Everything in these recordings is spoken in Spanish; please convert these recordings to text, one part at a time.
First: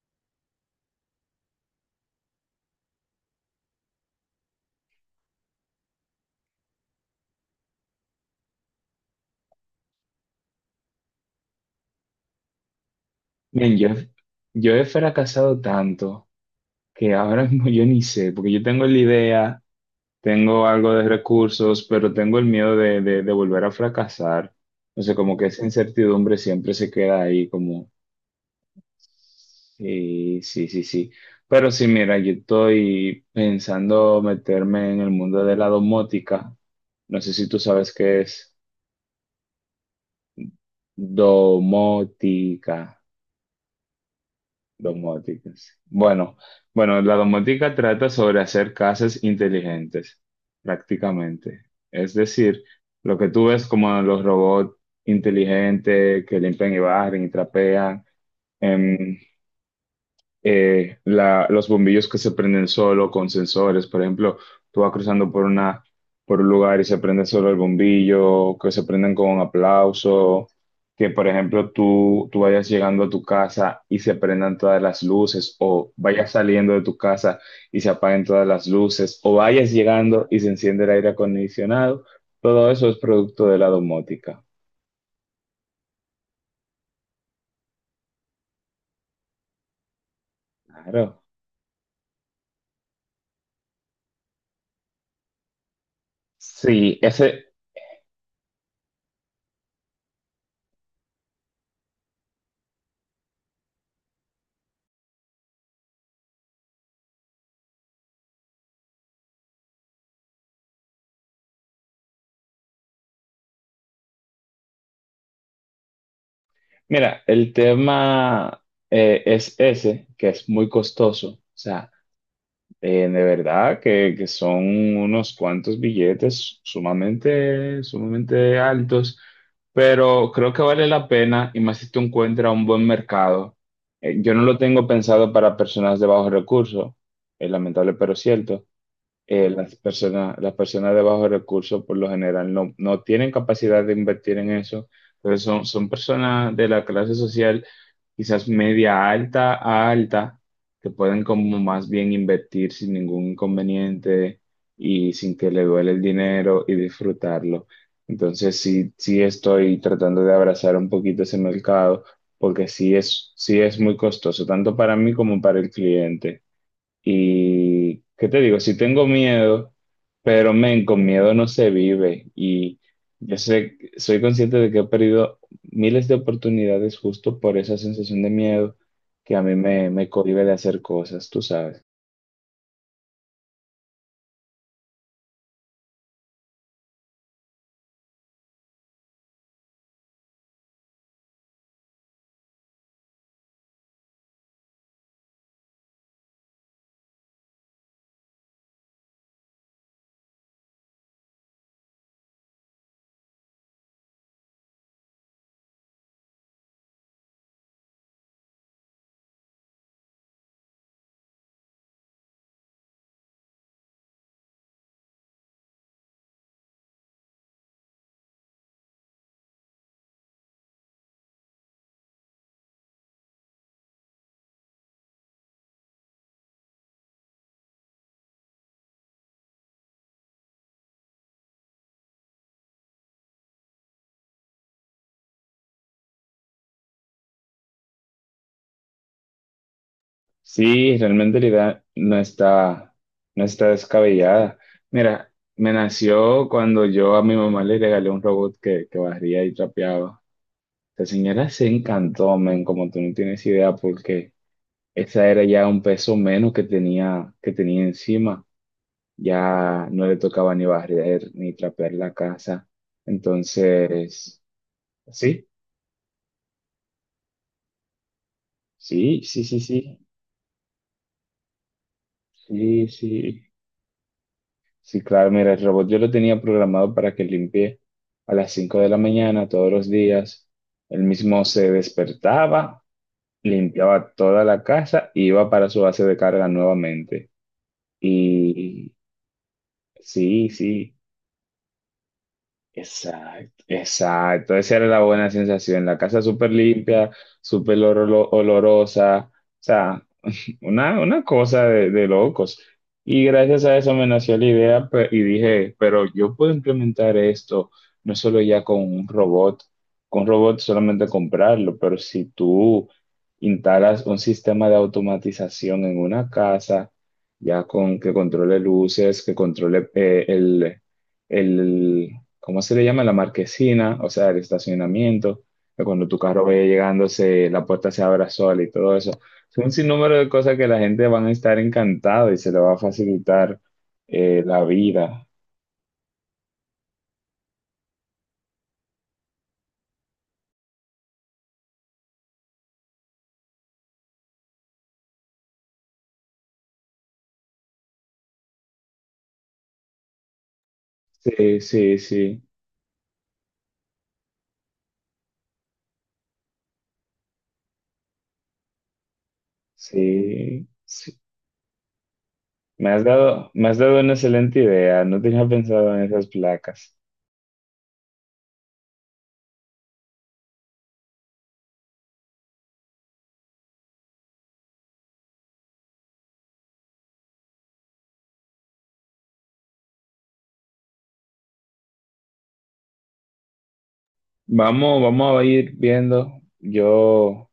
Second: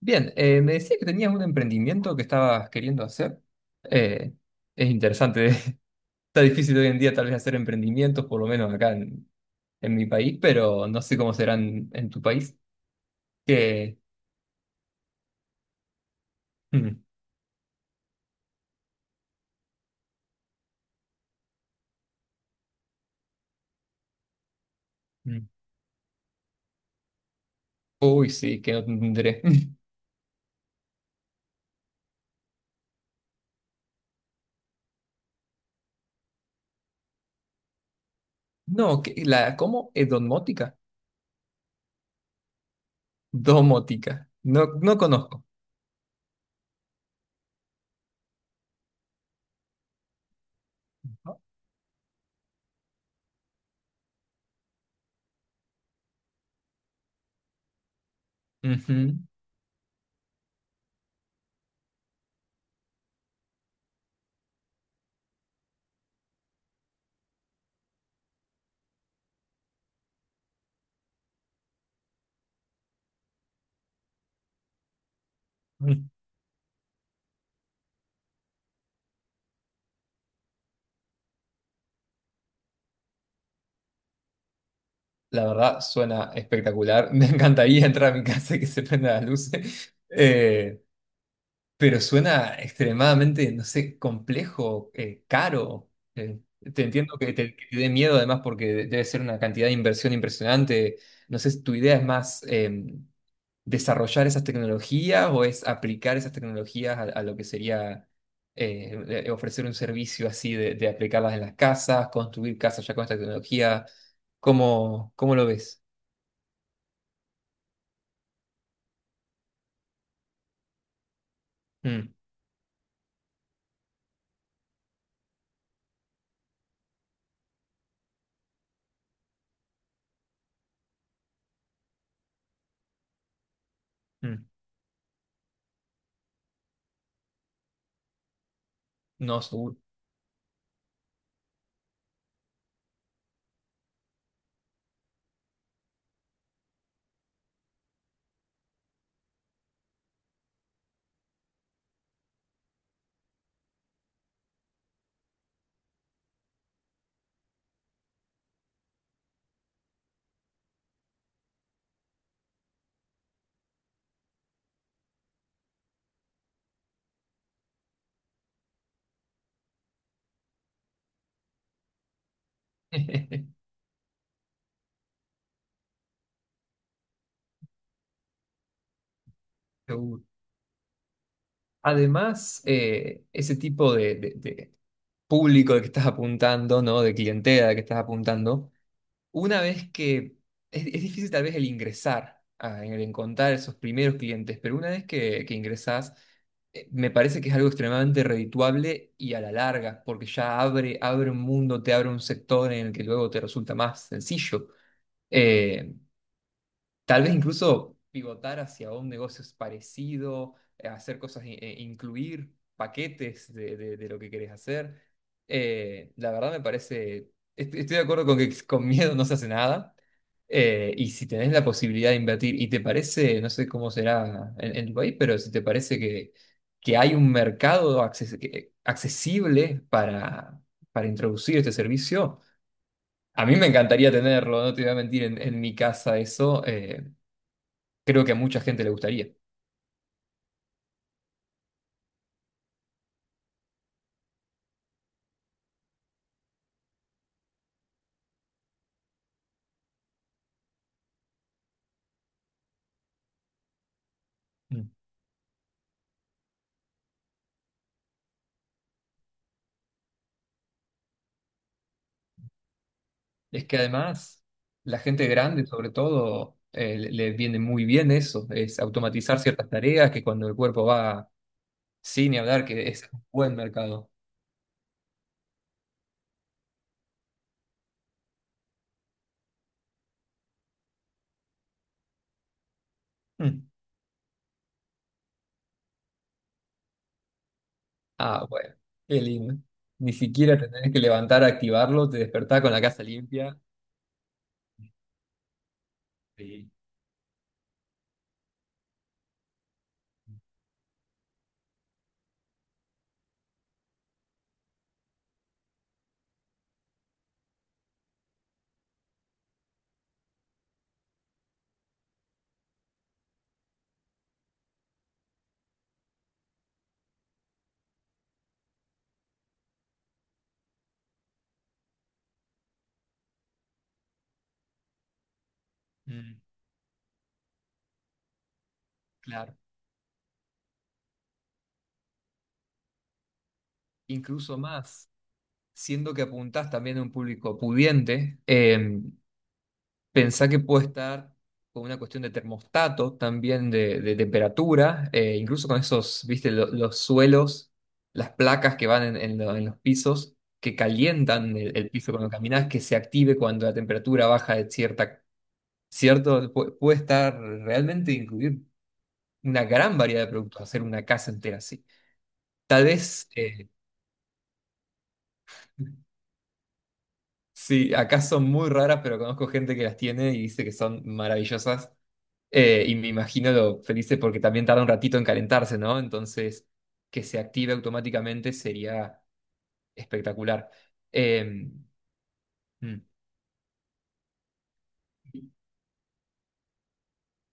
Bien, me decía que tenías un emprendimiento que estabas queriendo hacer. Eh, es interesante. Está difícil hoy en día tal vez hacer emprendimientos, por lo menos acá en mi país, pero no sé cómo serán en tu país. Bien, Que, yo he fracasado tanto mm, que ahora mismo yo ni sé, porque yo tengo la idea, tengo algo de recursos, pero tengo el miedo de volver a fracasar. No sé, como mm. que esa incertidumbre siempre se queda ahí, como, Uy, sí, que no tendré. sí, sí, sí, sí. Pero sí, mira, yo estoy pensando meterme en el mundo de la domótica. No sé si tú sabes qué es No, ¿cómo? ¿Es domótica? domótica. Domótica. No, no conozco. Domóticas. Bueno, bueno, la domótica trata sobre hacer casas inteligentes, prácticamente. Es decir, lo que tú ves como los robots inteligentes que limpian y barren y trapean, em, Ujú. Los bombillos que se prenden solo con sensores. Por ejemplo, tú vas cruzando por una, por un lugar y se prende solo el bombillo, que se prenden con un aplauso, que por ejemplo tú vayas llegando a tu casa y se prendan todas las luces, o Mm. vayas saliendo de tu casa y se apaguen todas las luces, o vayas llegando y se enciende el aire acondicionado. Todo eso es producto de la domótica. La verdad, suena espectacular. Me encantaría entrar a mi casa y que se prenda la luz. Claro. Pero suena extremadamente, no sé, complejo, caro. Eh, Te Sí, entiendo que ese, que te dé miedo además porque debe ser una cantidad de inversión impresionante. No sé si tu idea es más desarrollar esas tecnologías o es aplicar esas tecnologías a lo que sería ofrecer un servicio así de aplicarlas en las casas, construir casas ya con esta tecnología. ¿Cómo, cómo lo ves? Mira, el tema es ese, que es muy costoso. O sea, Mm, de verdad que son unos cuantos billetes sumamente, sumamente altos, pero creo que vale la pena y más si tú encuentras un buen mercado. Yo no mm, lo tengo pensado para personas de bajos recursos, es lamentable pero cierto. no, seguro. Las personas de bajos recursos por lo general no tienen capacidad de invertir en eso, pero son personas de la clase social quizás media alta a alta que pueden como más bien invertir sin ningún inconveniente y sin que le duele el dinero y disfrutarlo. Entonces sí, sí estoy tratando de abrazar un poquito ese mercado porque sí es muy costoso, tanto para mí como para el cliente. Y, ¿qué te digo? Si tengo miedo, pero men, con miedo no se vive. Y yo sé, soy consciente de que he perdido miles de oportunidades justo por esa sensación de miedo que me Seguro. cohíbe de hacer cosas, tú sabes. Además, ese tipo de público al que estás apuntando, ¿no? De clientela al que estás apuntando, una vez que es difícil tal vez el ingresar, el encontrar esos primeros clientes, pero una vez que ingresás, me parece que es algo extremadamente redituable y a la larga, porque ya abre, abre un mundo, te abre un sector en el que luego te resulta más sencillo. Eh, Tal vez incluso pivotar hacia un negocio es parecido, hacer cosas, incluir paquetes de lo que querés hacer. La verdad me parece, estoy de acuerdo con que con miedo no se hace nada. Y si tenés la posibilidad de invertir y te parece, no sé cómo será en tu país, pero si te parece que hay un mercado accesible para introducir este servicio, a mí me encantaría tenerlo, no te voy a mentir, en mi casa eso. Creo que a mucha gente le gustaría. Sí, realmente la idea no está, no está descabellada. Mira, me nació cuando yo a mi mamá le regalé un robot que barría y trapeaba. La señora se encantó, men, como tú no tienes idea, porque Mm. esa era ya un peso menos que tenía encima. Ya no le tocaba ni barrer ni trapear la casa. Es que Entonces, además, la gente sí, grande, sobre todo, le viene muy bien eso, es sí, automatizar sí, sí, ciertas sí, tareas que cuando el cuerpo va sin ni hablar, sí, que es un sí. buen mercado. Sí, claro, mira, el robot yo lo tenía programado para que limpie a las 5 de la mañana todos los días. Él mismo se despertaba, Mm. limpiaba toda la casa y iba para su base de carga nuevamente. Ah, bueno, Y qué lindo. Ni sí, siquiera te tenés sí. que levantar a activarlo, te despertás con la casa limpia. Exacto, exacto. Esa era la buena sensación. La casa súper Sí. limpia, olorosa. O sea, una cosa de locos. Y gracias a eso me nació la idea y dije, pero yo puedo implementar esto no solo ya con un robot solamente comprarlo, pero si tú instalas un sistema de automatización en una casa, ya con que controle luces, que controle el, ¿cómo se le llama? La marquesina, o sea, el estacionamiento, que cuando tu Mm, carro vaya llegando, la puerta se abra sola y todo eso claro. son un sinnúmero de cosas que la gente van a estar encantada y se le va a facilitar Incluso la más, vida. siendo que apuntás también a un público pudiente, pensá que puede estar con una cuestión de termostato, también de temperatura, incluso con esos, viste, los suelos, las placas que van en, en los pisos, que calientan Sí, el sí, piso cuando sí, caminas, que se active cuando la temperatura baja de cierta, cierto. Puede estar realmente incluir una gran variedad de productos, sí, hacer una sí. casa entera así. Tal vez, Me has dado una excelente idea. No tenía pensado en esas placas. sí, acá son muy raras, pero conozco gente que las tiene y dice que son maravillosas. Y me imagino lo felices porque también tarda un ratito en calentarse, ¿no? Entonces, que se active automáticamente sería espectacular. Eh, mm. Vamos, vamos a ir viendo. Yo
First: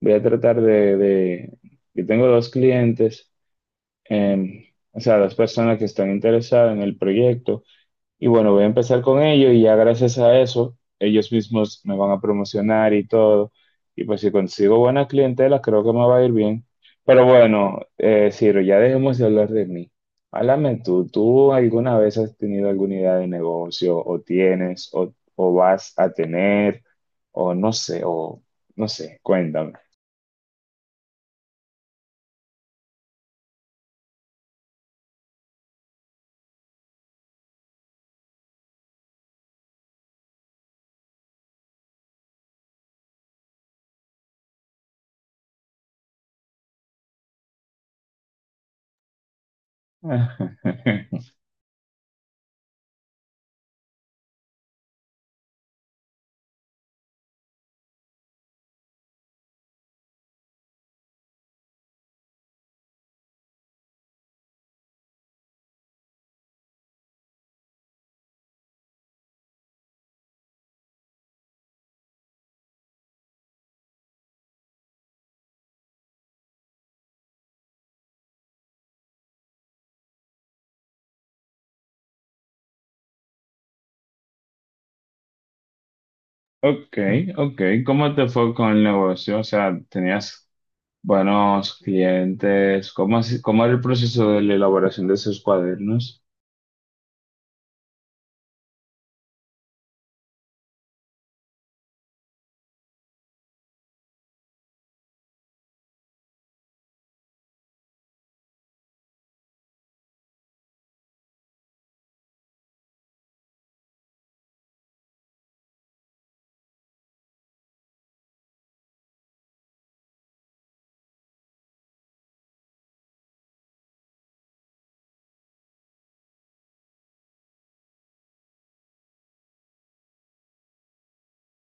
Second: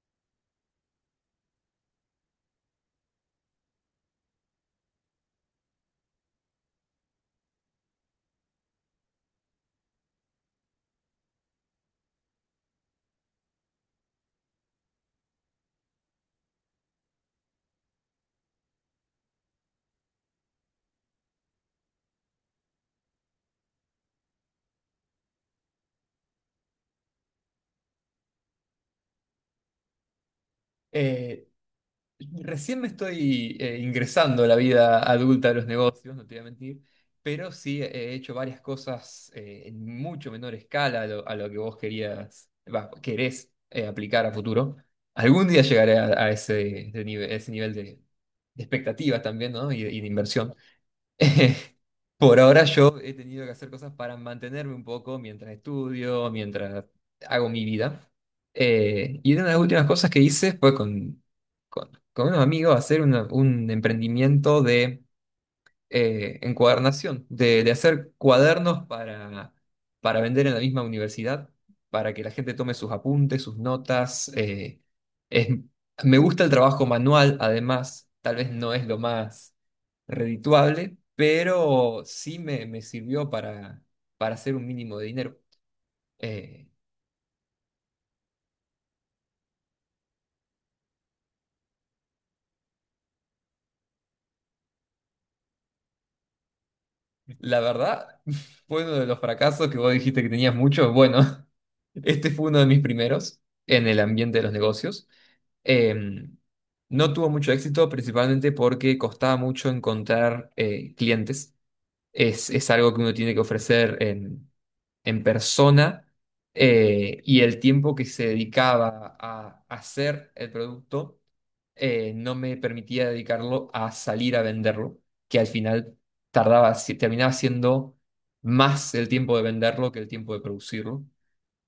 voy a tratar yo tengo dos clientes, em, o sea, dos personas que están interesadas en el proyecto. Y bueno, voy a empezar con ellos y ya gracias a eso, ellos mismos me van a promocionar y todo. Y pues si consigo buena clientela, creo que me va a ir bien. Pero bueno, Ciro, ya dejemos de hablar de mí. Háblame tú, ¿tú alguna vez has tenido alguna idea de negocio o tienes o vas a tener o no sé, cuéntame. Eh, Recién me estoy ingresando a la vida adulta de los negocios, no te voy a mentir, pero sí he hecho varias cosas en mucho menor escala a lo que vos querías, va, querés aplicar a futuro. Algún día llegaré a ese, ese nivel de expectativas también, ¿no? Y de inversión. Por ahora yo he tenido que hacer cosas para mantenerme un poco mientras estudio, mientras hago mi vida. Y una de las últimas cosas que hice fue con unos amigos hacer un emprendimiento de encuadernación, de hacer cuadernos para vender en la misma universidad, para que la gente tome sus apuntes, sus notas. Es- Me gusta el trabajo manual, además, tal vez no es lo más redituable, pero sí me sirvió para hacer un mínimo de dinero. Eh, Ok, ok, ¿cómo te fue con el negocio? O sea, ¿tenías buenos clientes? ¿Cómo, cómo era el proceso de la elaboración de esos cuadernos? la verdad, fue uno de los fracasos que vos dijiste que tenías muchos. Bueno, este fue uno de mis primeros en el ambiente de los negocios. Em, no tuvo mucho éxito, principalmente porque costaba mucho encontrar clientes. Es algo que uno tiene que ofrecer en persona y el tiempo que se dedicaba a hacer el producto no me permitía dedicarlo a salir a venderlo, que al final tardaba, terminaba siendo más el tiempo de venderlo que el tiempo de producirlo.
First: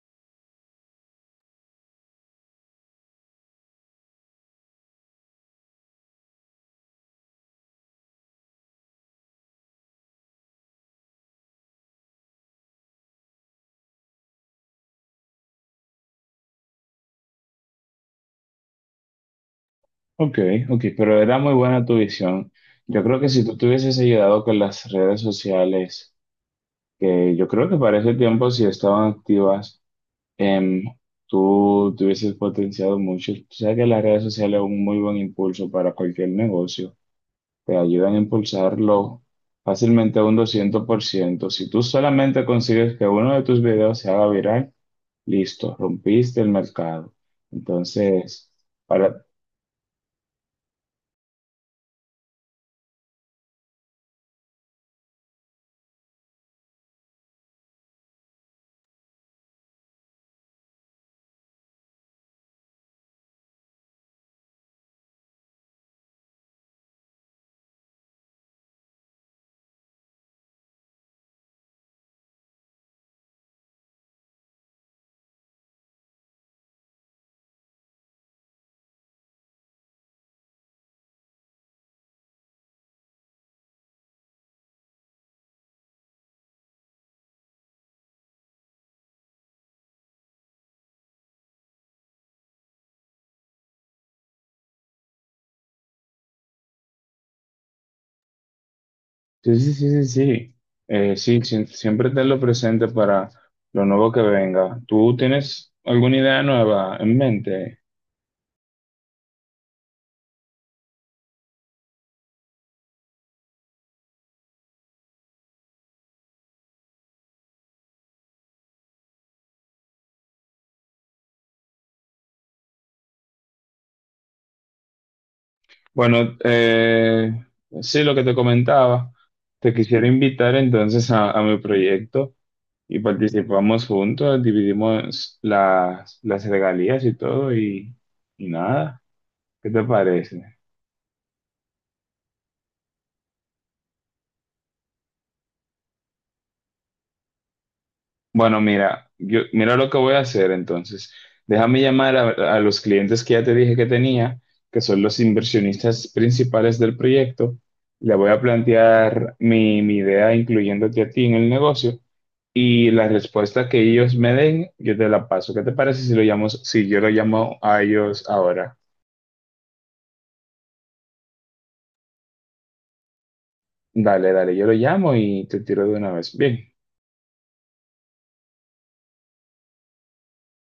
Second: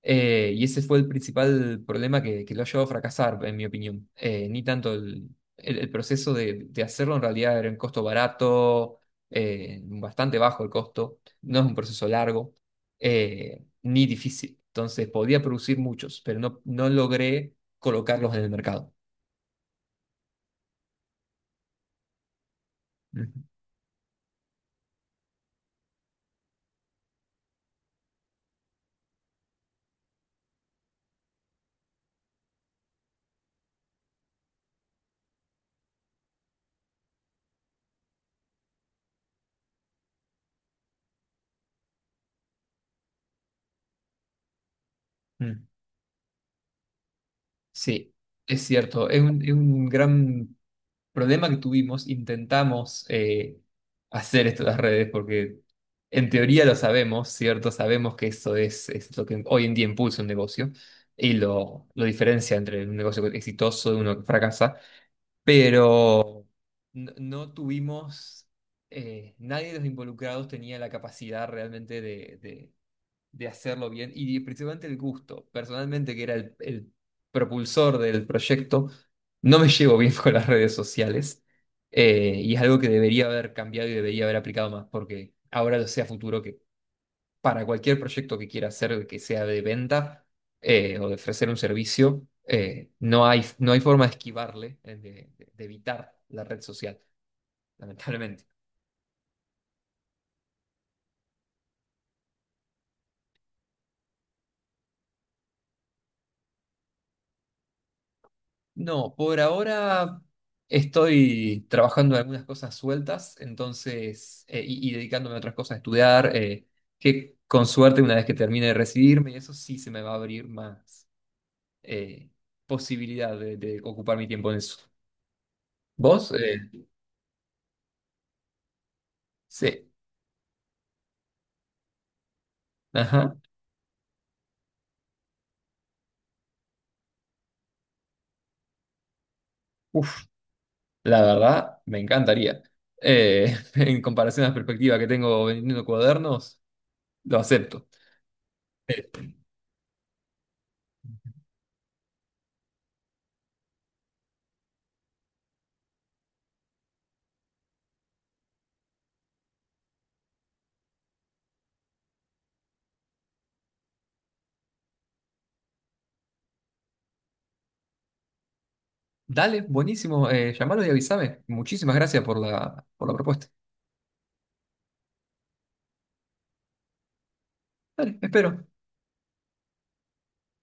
Y ese fue el principal problema que lo ha llevado a fracasar, en mi opinión. Ni tanto el proceso de hacerlo, en realidad era un costo barato, bastante bajo el costo, no es un proceso largo, ni difícil. Entonces podía producir muchos, pero no, no logré colocarlos en el mercado. Ok, ok, pero era muy buena tu visión. Yo creo que Ujú. si tú te hubieses ayudado con las redes sociales, que yo creo que para ese tiempo si estaban activas, em, tú te hubieses potenciado mucho. Tú sabes que las redes sociales son un muy buen impulso para cualquier negocio. Te ayudan a impulsarlo fácilmente a un 200%. Si tú solamente consigues que uno de tus videos se haga viral, Mm. listo, rompiste el mercado. Sí, Entonces, es cierto, para... es un gran problema que tuvimos, intentamos hacer esto de las redes, porque en teoría lo sabemos, ¿cierto? Sabemos que eso es lo que hoy en día impulsa un negocio y lo diferencia entre un negocio exitoso de uno que fracasa, pero no, no tuvimos, nadie de los involucrados tenía la capacidad realmente de, de hacerlo bien y principalmente el gusto. Personalmente, que era el propulsor del proyecto, no me llevo bien con las redes sociales y es algo que debería haber cambiado y debería haber aplicado más porque ahora lo sé a futuro que para cualquier proyecto que quiera hacer, que sea de venta o de ofrecer un servicio, no hay, no hay forma de esquivarle, de evitar la red social, lamentablemente. Sí, sí, sí, sí, sí. Sí, siempre tenlo presente para lo nuevo que venga. ¿Tú tienes alguna idea nueva en mente? No, por ahora estoy trabajando en algunas cosas sueltas, entonces, y dedicándome a otras cosas, a estudiar, que con suerte una vez que termine de recibirme, eso sí se me va a abrir más eh, posibilidad de ocupar mi tiempo en eso. ¿Vos? Bueno, sí, lo que te comentaba, te Sí. quisiera invitar entonces a mi proyecto. Y Ajá. participamos juntos, dividimos las regalías y todo, y nada. ¿Qué te Uf, parece? la verdad, me encantaría. En comparación a la perspectiva que tengo vendiendo cuadernos, lo acepto. Bueno, Eh, mira, yo, mira lo que voy a hacer entonces. Déjame llamar a los clientes que ya te dije que tenía, que son los inversionistas principales del proyecto. Le voy a plantear mi idea incluyéndote a ti en el negocio y la respuesta que ellos me den, yo te la paso. ¿Qué te parece si lo llamo, si yo lo llamo a ellos ahora? Dale, buenísimo. Llamalo y avísame. Muchísimas gracias por la propuesta. Dale, dale, yo lo llamo y te tiro de una vez. Bien. Dale, espero.